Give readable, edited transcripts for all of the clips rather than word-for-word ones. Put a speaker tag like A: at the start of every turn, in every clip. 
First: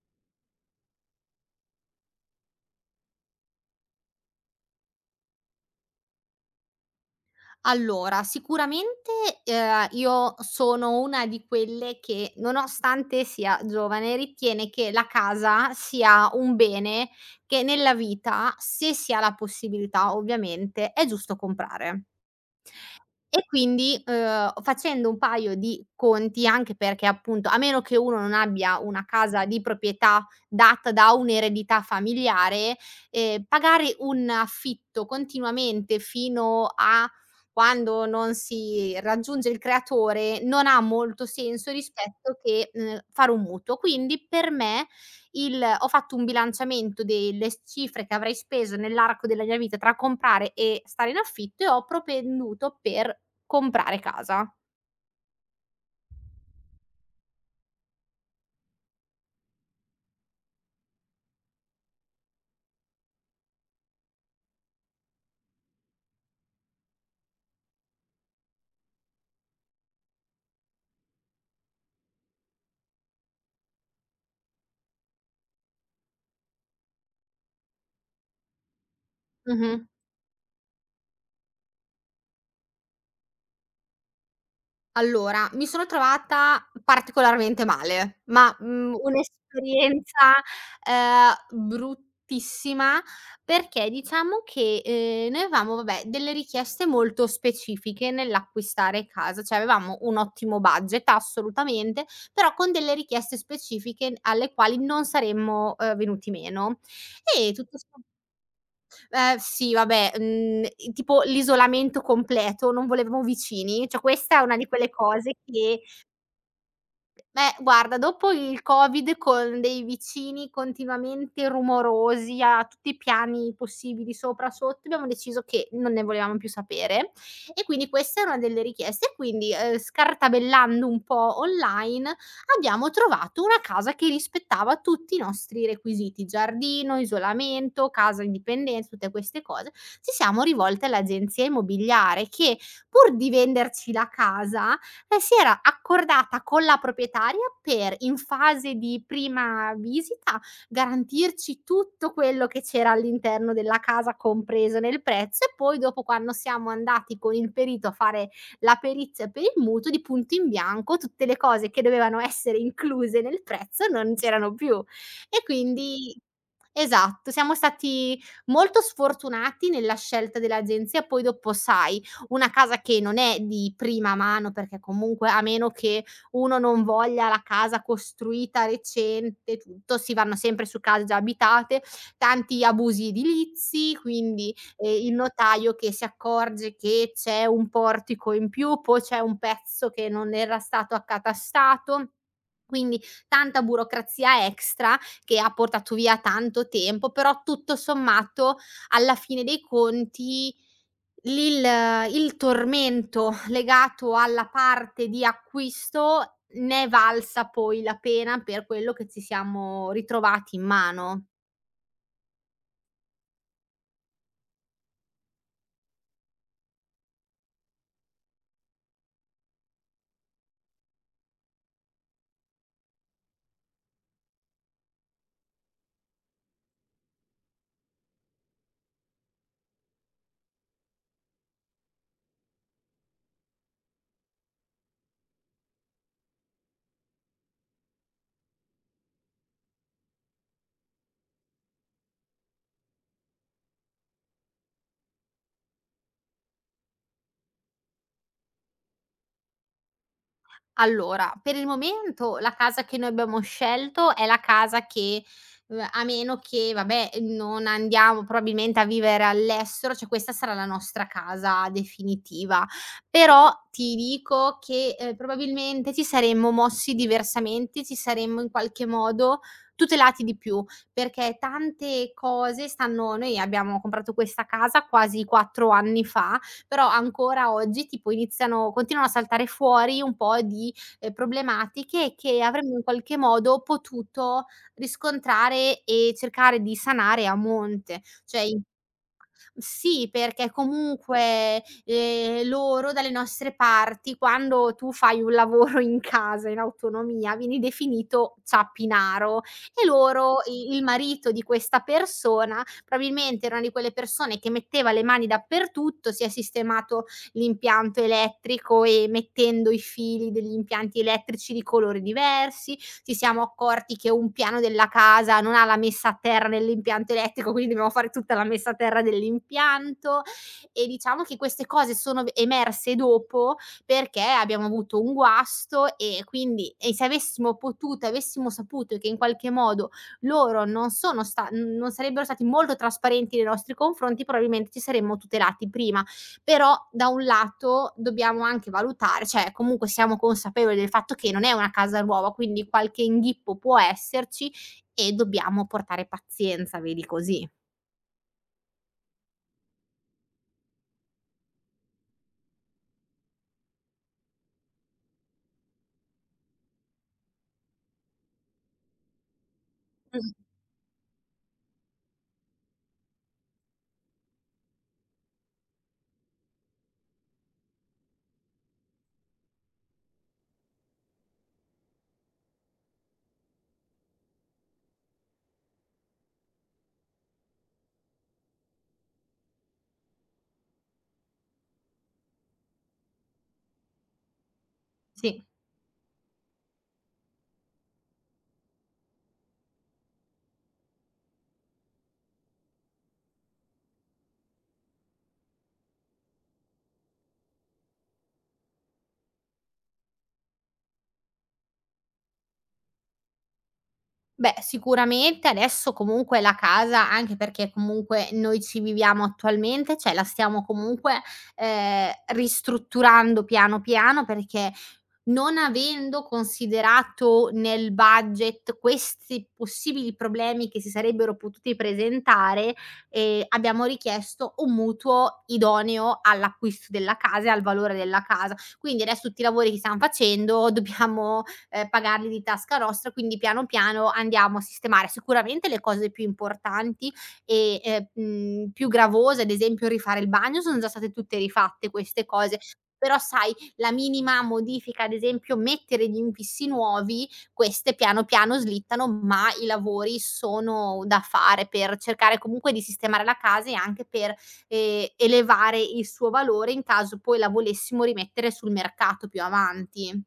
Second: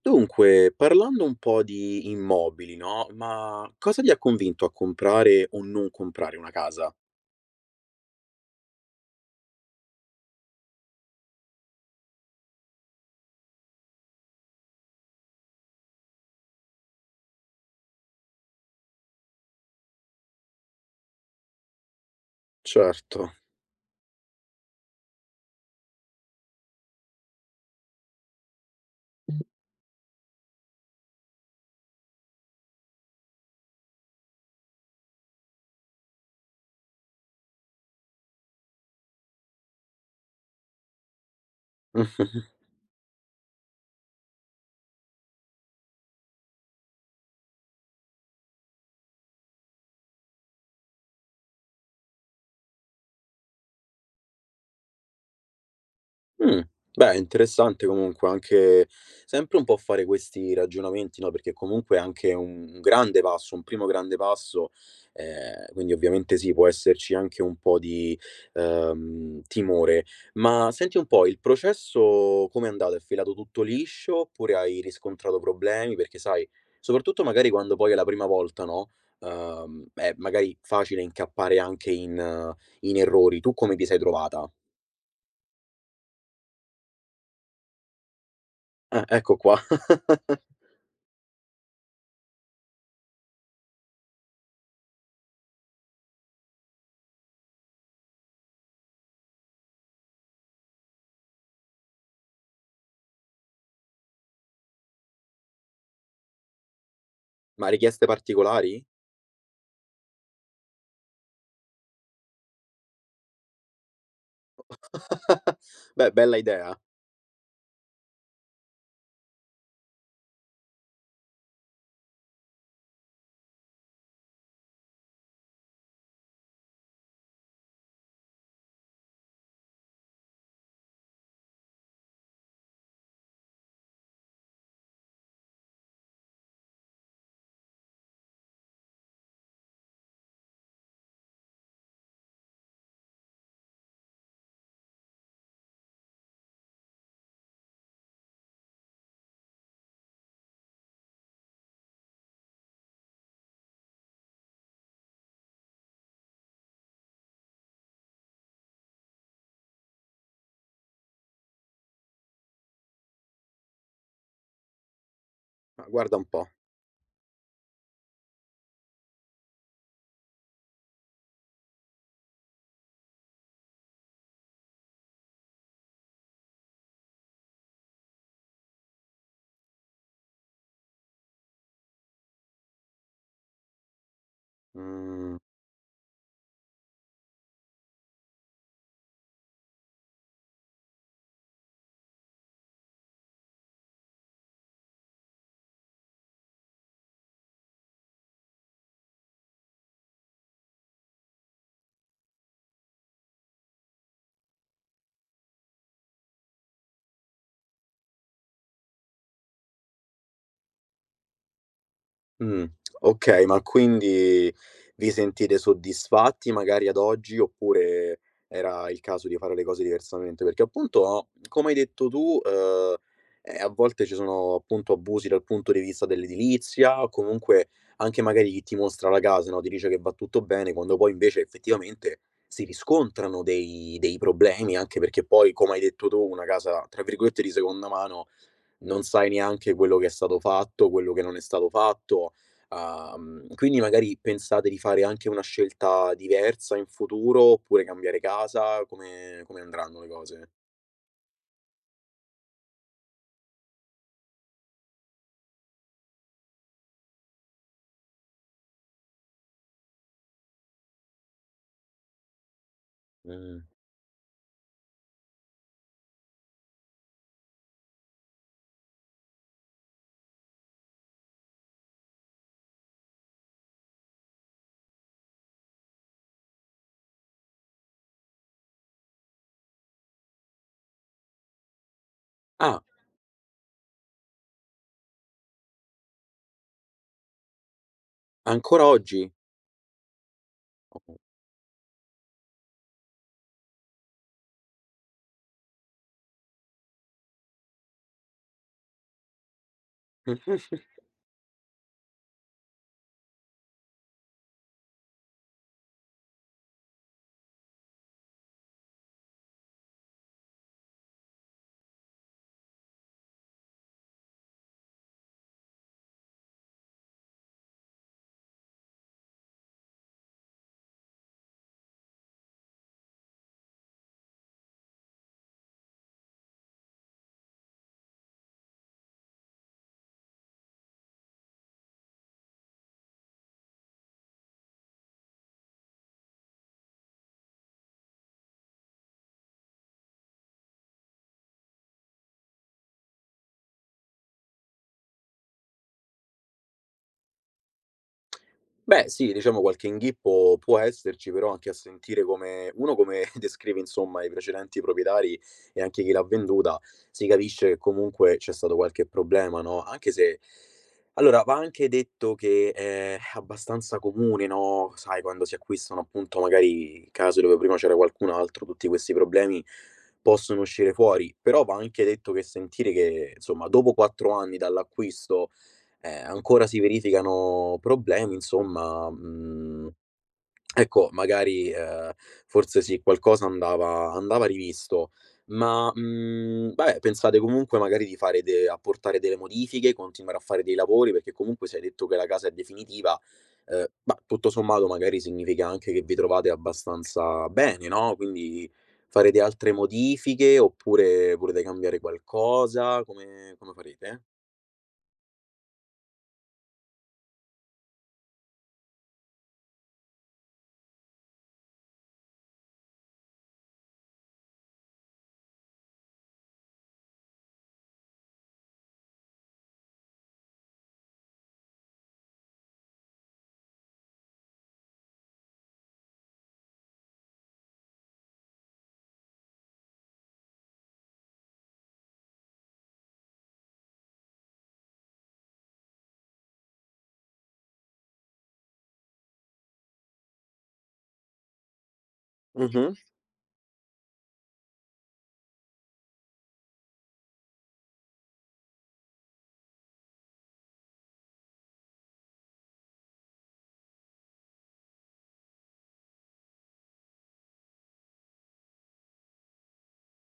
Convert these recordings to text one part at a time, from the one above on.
A: Dunque, parlando un po' di immobili, no, ma cosa ti ha convinto a comprare o non comprare una casa?
B: Allora, sicuramente, io sono una di quelle che, nonostante sia giovane, ritiene che la casa sia un bene che nella vita, se si ha la possibilità ovviamente, è giusto comprare.
A: Certo.
B: E quindi, facendo un paio di conti, anche perché appunto a meno che uno non abbia una casa di proprietà data da un'eredità familiare, pagare un affitto continuamente fino a quando non si raggiunge il creatore, non ha molto senso rispetto che, fare un mutuo. Quindi per me il ho fatto un bilanciamento delle s cifre che avrei speso nell'arco della mia vita tra comprare e stare in affitto e ho propenduto per comprare casa.
A: Mh, beh interessante comunque anche sempre un po' fare questi ragionamenti, no, perché comunque è anche un grande passo, un primo grande passo, quindi ovviamente sì, può esserci anche un po' di timore. Ma senti un po', il processo com'è andato? È filato tutto liscio oppure hai riscontrato problemi? Perché sai, soprattutto magari quando poi è la prima volta, no,
B: Mh-mh.
A: è magari facile incappare anche in in errori. Tu come ti sei trovata?
B: Allora, mi sono trovata particolarmente male, ma,
A: Ecco qua.
B: un'esperienza ehm, bruttissima, perché diciamo che, noi avevamo, vabbè, delle richieste molto specifiche nell'acquistare casa, cioè avevamo un ottimo budget assolutamente, però con delle richieste specifiche alle quali non saremmo, venuti meno. E
A: Ma
B: tutto som.
A: richieste particolari?
B: Sì, vabbè, tipo l'isolamento completo, non volevamo vicini, cioè questa è una di quelle cose che.
A: Beh, bella idea.
B: Beh, guarda, dopo il Covid, con dei vicini continuamente rumorosi a tutti i piani possibili, sopra, sotto, abbiamo deciso che non ne volevamo più sapere, e quindi questa è una delle richieste. Quindi, scartabellando un po' online, abbiamo trovato una casa che rispettava tutti i nostri requisiti: giardino, isolamento, casa indipendente, tutte queste cose. Ci siamo rivolte all'agenzia immobiliare che, pur di venderci la casa, si era accordata con la proprietaria per, in fase di prima visita, garantirci tutto quello che c'era all'interno della casa, compreso nel prezzo, e poi dopo, quando siamo andati con il perito a fare la perizia per il mutuo, di punto in bianco tutte le cose che dovevano essere incluse nel prezzo non c'erano più. E
A: Ma guarda
B: quindi,
A: un po'.
B: esatto, siamo stati molto sfortunati nella scelta dell'agenzia. Poi dopo sai, una casa che non è di prima mano, perché comunque a meno che uno non voglia la casa costruita recente, tutto, si vanno sempre su case già abitate, tanti abusi edilizi, quindi, il
A: Mhmm
B: notaio che si accorge che c'è un portico in più, poi c'è un pezzo che non era stato accatastato. Quindi, tanta burocrazia extra che ha portato via tanto tempo, però tutto sommato, alla fine dei conti, L'il il tormento legato alla parte di acquisto ne è valsa poi la pena per quello che ci siamo ritrovati in mano.
A: Mh, okay, ma quindi vi sentite soddisfatti magari ad oggi, oppure era il caso di fare le cose diversamente? Perché appunto, come hai detto tu, a volte ci sono appunto abusi dal punto di vista dell'edilizia, o comunque anche magari chi ti mostra la casa, no, ti dice che va tutto bene, quando poi invece effettivamente si riscontrano dei problemi, anche perché poi, come hai detto tu, una casa tra virgolette "di seconda mano" non sai neanche quello che è stato fatto, quello che non è stato fatto. Quindi magari pensate di fare anche una scelta diversa in futuro, oppure cambiare casa? Come andranno le cose?
B: Allora, per il momento la casa che noi abbiamo scelto è la casa che, a meno che vabbè, non andiamo probabilmente a vivere all'estero, cioè questa sarà la nostra casa definitiva. Però
A: Mh.
B: ti dico che, probabilmente ci saremmo mossi diversamente, ci saremmo in qualche modo tutelati di più, perché tante cose stanno. Noi abbiamo comprato questa casa quasi 4 anni fa, però ancora oggi tipo iniziano continuano a saltare fuori un po' di problematiche che avremmo
A: Ah,
B: in qualche modo potuto riscontrare e cercare di sanare a monte. Cioè in.
A: ancora oggi?
B: Sì, perché
A: Oh.
B: comunque, loro dalle nostre parti, quando tu fai un lavoro in casa, in autonomia, vieni definito ciappinaro, e loro i il marito di questa persona, probabilmente era una di quelle persone che metteva le mani dappertutto, si è sistemato l'impianto elettrico, e mettendo i fili degli impianti elettrici di colori diversi, ci siamo accorti che un piano della casa non ha la messa a terra nell'impianto elettrico, quindi dobbiamo fare tutta la messa a terra dell'impianto. E diciamo che queste cose sono v emerse dopo, perché abbiamo avuto un guasto, e quindi, e se avessimo potuto, avessimo saputo che in qualche modo loro non sarebbero stati molto trasparenti nei nostri confronti, probabilmente ci saremmo tutelati prima. Però da un lato dobbiamo anche valutare, cioè comunque siamo consapevoli del fatto che non è una casa nuova, quindi qualche inghippo può esserci e dobbiamo portare pazienza, vedi così.
A: Beh sì, diciamo qualche inghippo può esserci, però anche a sentire come uno come descrive insomma i precedenti proprietari e anche chi l'ha venduta, si capisce che comunque c'è stato qualche problema, no, anche
B: Mh,
A: se allora va anche detto che è abbastanza comune, no, sai quando si acquistano appunto magari case dove prima c'era qualcun altro, tutti questi problemi possono uscire fuori, però va anche detto che sentire che insomma dopo 4 anni dall'acquisto ancora si verificano problemi, insomma, ecco, magari, forse sì, qualcosa andava rivisto.
B: sì.
A: Ma, vabbè, pensate comunque magari di fare de apportare delle modifiche, continuare a fare dei lavori, perché comunque se hai detto che la casa è definitiva, bah, tutto sommato magari significa anche che vi trovate abbastanza bene, no, quindi farete altre modifiche, oppure volete cambiare qualcosa? Come farete?
B: Beh, sicuramente adesso comunque la casa, anche perché comunque noi ci viviamo attualmente, cioè la stiamo comunque, ristrutturando piano piano perché non avendo considerato nel budget questi possibili problemi che si sarebbero potuti presentare, abbiamo richiesto un mutuo idoneo all'acquisto della casa e al valore della casa. Quindi adesso tutti i lavori che stiam facendo dobbiamo, pagarli di tasca nostra, quindi piano, piano andiamo a sistemare sicuramente le cose più importanti e, mhmm, più gravose, ad esempio rifare il bagno, sono già state tutte rifatte queste cose.
A: Mh-mh.
B: Però sai la minima modifica, ad esempio mettere gli infissi nuovi, queste piano piano slittano, ma i lavori sono da fare per cercare comunque di sistemare la casa e anche per, elevare il suo valore in caso poi la volessimo rimettere sul mercato più avanti.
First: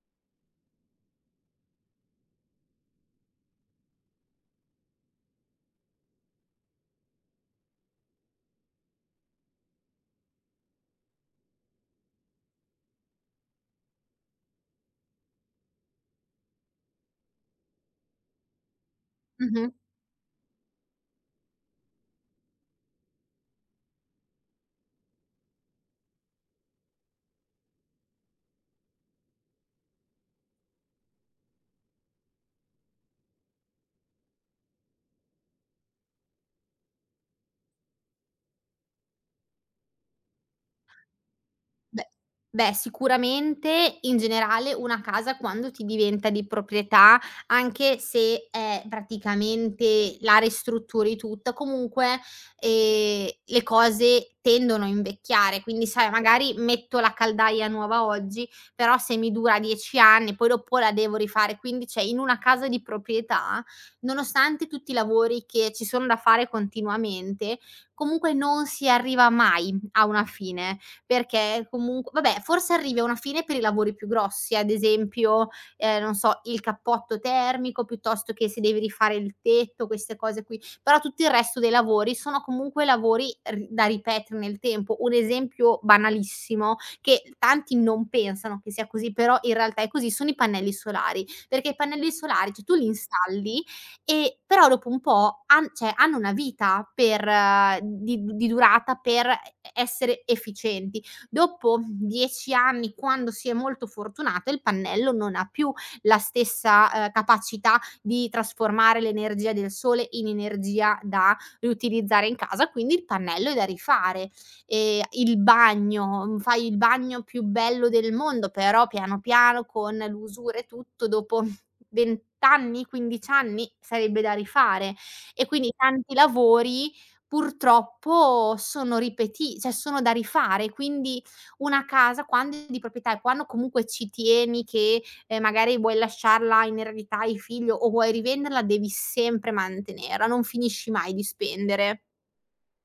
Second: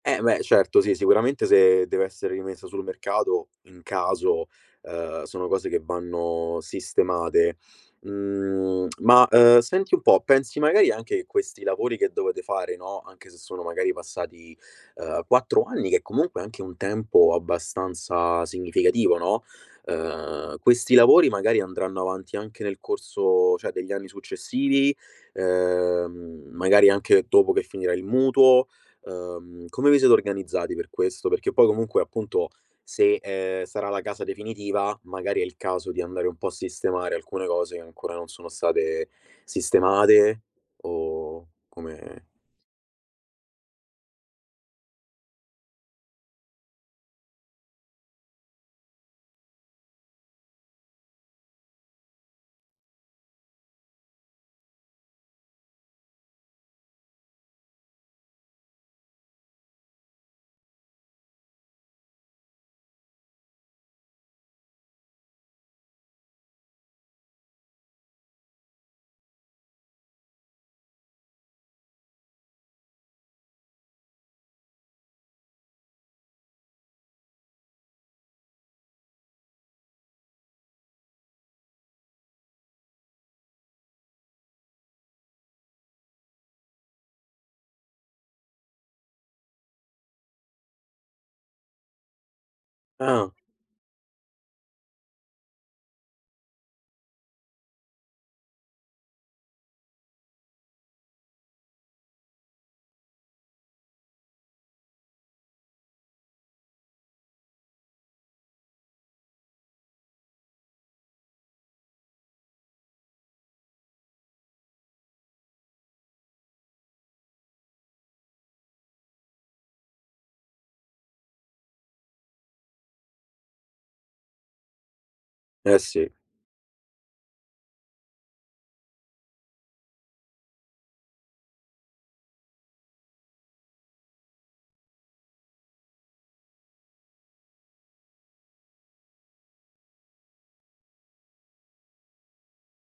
A: Eh beh, certo, sì, sicuramente se deve essere rimessa sul mercato, in caso, sono cose che vanno sistemate. Ma, senti un po', pensi magari anche che questi lavori che dovete fare, no, anche se sono magari passati, 4 anni, che comunque è comunque anche un tempo abbastanza significativo, no,
B: Mh-mh.
A: questi lavori magari andranno avanti anche nel corso, cioè, degli anni successivi, magari anche dopo che finirà il mutuo. Come vi siete organizzati per questo? Perché poi comunque appunto se, sarà la casa definitiva, magari è il caso di andare un po' a sistemare alcune cose che ancora non sono state sistemate o
B: Beh
A: come
B: beh, sicuramente in generale una casa quando ti diventa di proprietà, anche se, praticamente la ristrutturi tutta, comunque, le cose tendono a invecchiare. Quindi, sai, magari metto la caldaia nuova oggi, però se mi dura 10 anni poi dopo la devo rifare. Quindi, cioè, in una casa di proprietà, nonostante tutti i lavori che ci sono da fare continuamente, comunque non si arriva mai a una fine, perché comunque vabbè, forse arrivi a una fine per i lavori più grossi, ad esempio, non so, il cappotto termico, piuttosto che se devi rifare il tetto, queste cose qui. Però tutto il resto dei lavori sono comunque lavori r da ripetere nel tempo. Un esempio banalissimo, che tanti non pensano che sia così, però in realtà è così, sono i pannelli solari, perché i pannelli solari, cioè tu li
A: ah,
B: installi e però dopo un po' han cioè hanno una vita per di durata per essere efficienti. Dopo 10 anni, quando si è molto fortunate, il pannello non ha più la stessa, capacità di trasformare l'energia del sole in energia da riutilizzare in casa, quindi il pannello è da rifare. Il bagno, fai il bagno più bello del mondo, però piano piano con l'usura e tutto dopo 20 anni, 15 anni sarebbe da rifare, e quindi
A: eh sì.
B: tanti lavori purtroppo sono ripeti cioè sono da rifare, quindi una casa quando è di proprietà, e quando comunque ci tieni che, magari vuoi lasciarla in eredità ai figli o vuoi rivenderla, devi sempre mantenerla, non finisci mai di spendere.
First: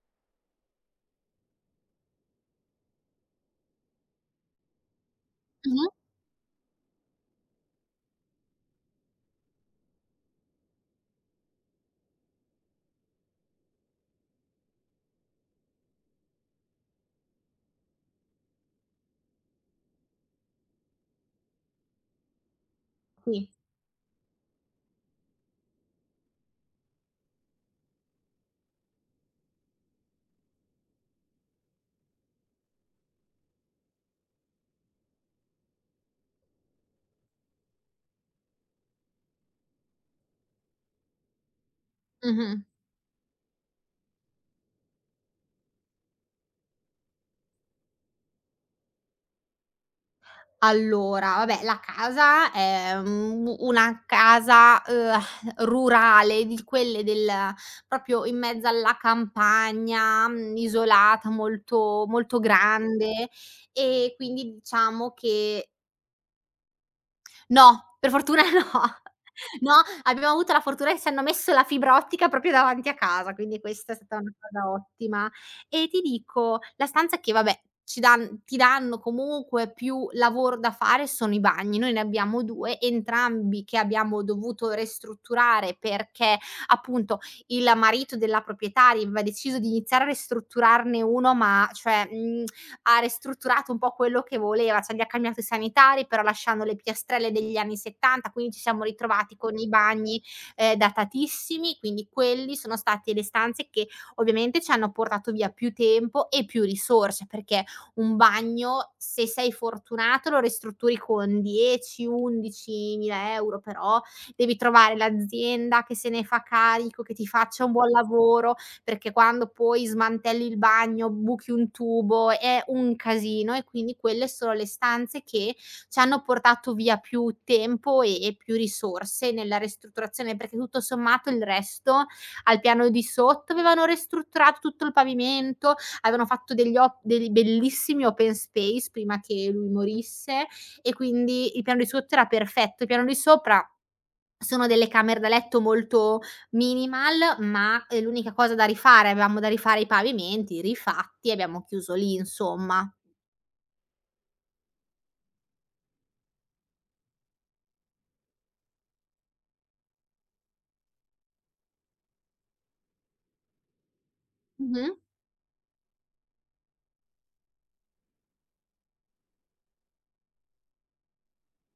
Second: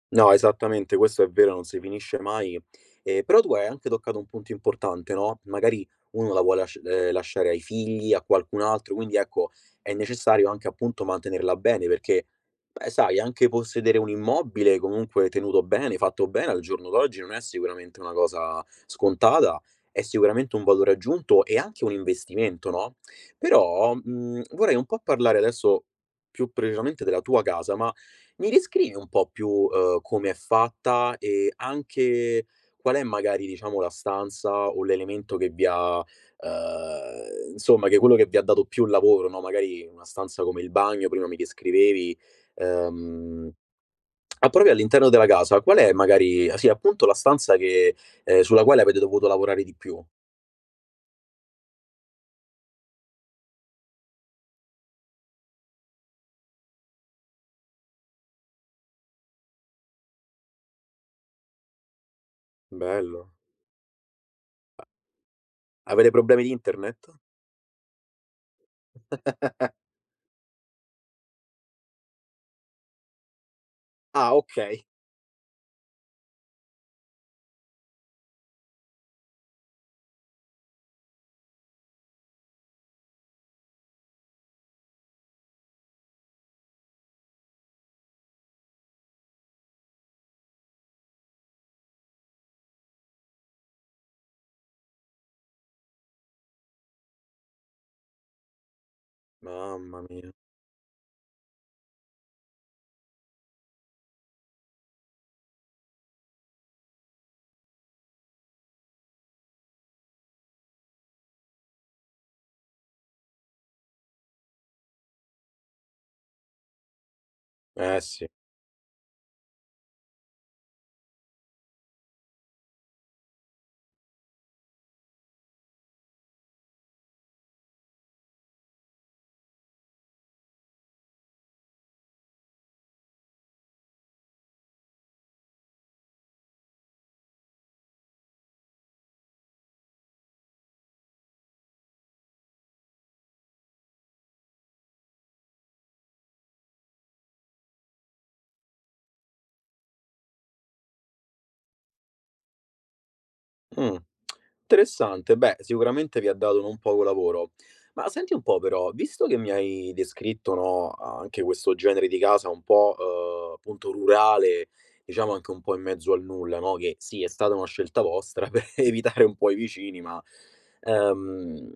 A: No, esattamente, questo è vero, non si finisce mai. Però tu hai anche toccato un punto importante, no, magari
B: Mh-mh.
A: uno la vuole lasciare ai figli, a qualcun altro, quindi ecco, è necessario anche appunto mantenerla bene perché, beh, sai, anche possedere un immobile comunque tenuto bene, fatto bene al giorno d'oggi non è sicuramente una cosa scontata, è sicuramente un valore aggiunto e anche un investimento, no,
B: Sì.
A: però, vorrei un po' parlare adesso più precisamente della tua casa, ma mi descrivi un po' più, come è fatta e anche qual è magari, diciamo, la stanza o l'elemento che vi ha insomma che è quello che vi ha dato più lavoro, no, magari una stanza come il bagno, prima mi descrivevi,
B: Mh-mh.
A: uhm, ah, proprio all'interno della casa, qual è magari ah, sì, appunto la stanza che sulla quale avete dovuto lavorare di più?
B: Allora, vabbè, la casa è u una casa, rurale, di quelle del proprio in mezzo alla campagna, isolata, molto molto grande,
A: Bello.
B: e quindi diciamo che.
A: Avete problemi di internet?
B: No, per fortuna no. No, abbiamo avuto la fortuna che ci hanno messo la fibra ottica proprio davanti a casa, quindi questa è stata una
A: Ah,
B: cosa
A: okay.
B: ottima. E ti dico, la stanza che vabbè, ci dan ti danno comunque più lavoro da fare sono i bagni. Noi ne abbiamo 2, entrambi che abbiamo dovuto ristrutturare, perché appunto il marito della proprietaria aveva deciso di iniziare a ristrutturarne uno, ma cioè, ha ristrutturato un po' quello che voleva, cioè gli ha cambiato i sanitari, però lasciando le piastrelle degli anni '70, quindi ci siamo ritrovati con i
A: Mamma
B: bagni
A: mia.
B: datatissimi. Quindi quelli sono stati le stanze che ovviamente ci hanno portato via più tempo e più risorse, perché un bagno, se sei fortunato, lo ristrutturi con 10, 11.000 €, però devi trovare l'azienda che se ne fa carico, che ti faccia un buon
A: Eh sì.
B: lavoro, perché quando poi smantelli il bagno, buchi un tubo, è un casino, e quindi quelle sono le stanze che ci hanno portato via più tempo e più risorse nella ristrutturazione, perché tutto sommato il resto al piano di sotto avevano ristrutturato tutto il pavimento, avevano fatto degli op dei bellissimi open space prima che lui morisse, e quindi il piano di sotto era perfetto. Il piano di sopra sono delle camere da letto molto minimal, ma, l'unica cosa da rifare, avevamo da rifare i pavimenti, rifatti, abbiamo chiuso lì insomma.
A: Mh. Interessante, beh, sicuramente vi ha dato non poco lavoro. Ma senti un po' però, visto che mi hai descritto, no, anche questo genere di casa un po', appunto rurale,
B: Mh-mh.
A: diciamo anche un po' in mezzo al nulla, no? Che sì, è stata una scelta vostra per evitare un po' i vicini, ma ehm,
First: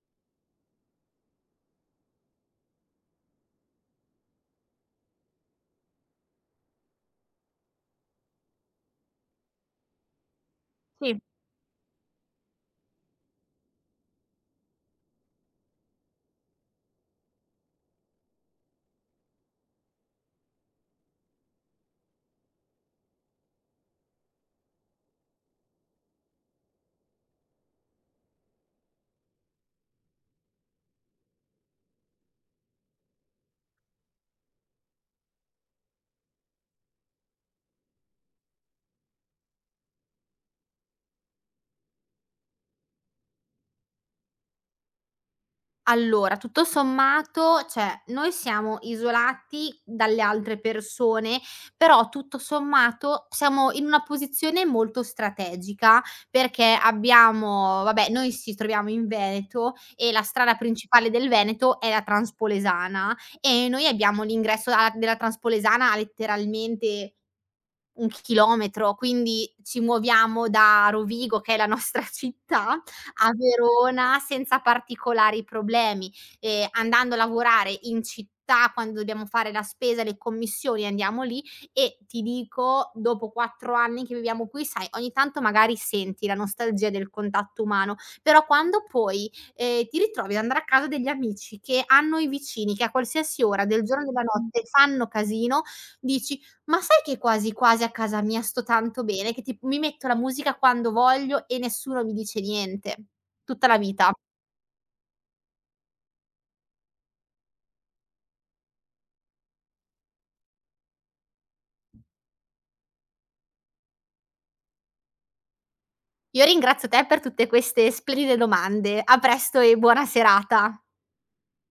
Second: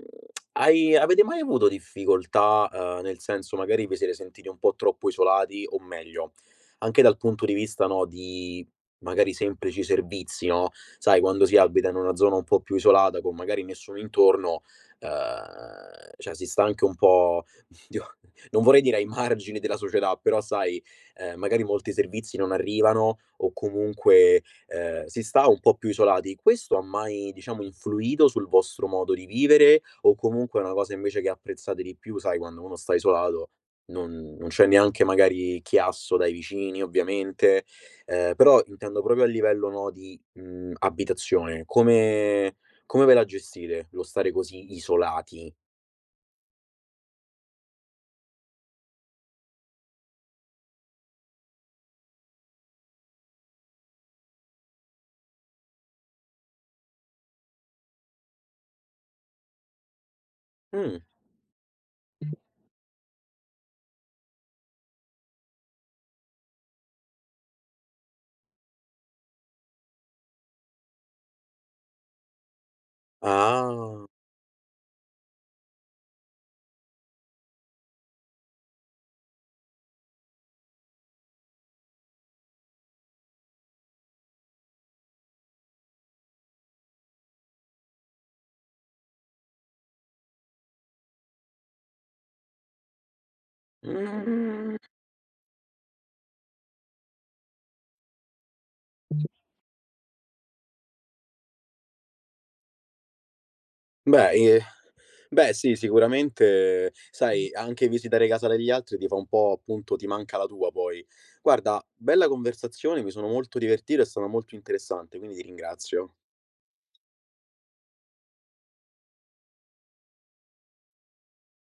A: avete mai avuto difficoltà, nel senso magari vi siete sentiti un po' troppo isolati, o meglio, anche dal punto di vista, no, di magari semplici servizi, no, sai
B: Sì.
A: quando si abita in una zona un po' più isolata con magari nessuno intorno, cioè si sta anche un po' oddio, non vorrei dire ai margini della società, però sai, magari molti servizi non arrivano o comunque, si sta un po' più isolati. Questo ha mai, diciamo, influito sul vostro modo di vivere o comunque è una cosa invece che apprezzate di più, sai quando uno sta isolato non c'è neanche magari chiasso dai vicini ovviamente. Però intendo proprio a livello, no, di, abitazione. Come ve la gestite lo stare così isolati?
B: Allora, tutto sommato, cioè, noi siamo isolati dalle altre persone, però tutto sommato siamo in una posizione molto strategica, perché abbiamo vabbè, noi ci troviamo in Veneto e la strada
A: Mh.
B: principale del Veneto è la Transpolesana, e noi abbiamo l'ingresso a della Transpolesana a letteralmente 1 chilometro, quindi ci muoviamo da Rovigo, che è la nostra città, a
A: Ah.
B: Verona senza particolari problemi, andando a lavorare in città, quando dobbiamo fare la spesa, le commissioni andiamo lì. E ti dico, dopo 4 anni che viviamo qui, sai, ogni tanto magari senti la nostalgia del contatto umano, però quando poi, ti ritrovi ad andare a casa degli amici che hanno i vicini che a qualsiasi ora del giorno e della notte
A: Mhmm,
B: fanno casino, dici: ma sai che quasi quasi a casa mia sto tanto bene che tipo mi metto la musica quando voglio e nessuno mi dice niente. Tutta la vita.
A: beh, ehm, beh sì, sicuramente, sai, anche visitare casa degli altri ti fa un po' appunto ti manca la tua poi. Guarda, bella conversazione, mi sono molto divertito, è stata molto interessante, quindi ti ringrazio.
B: Io ringrazio te per tutte queste splendide domande. A presto e buona serata.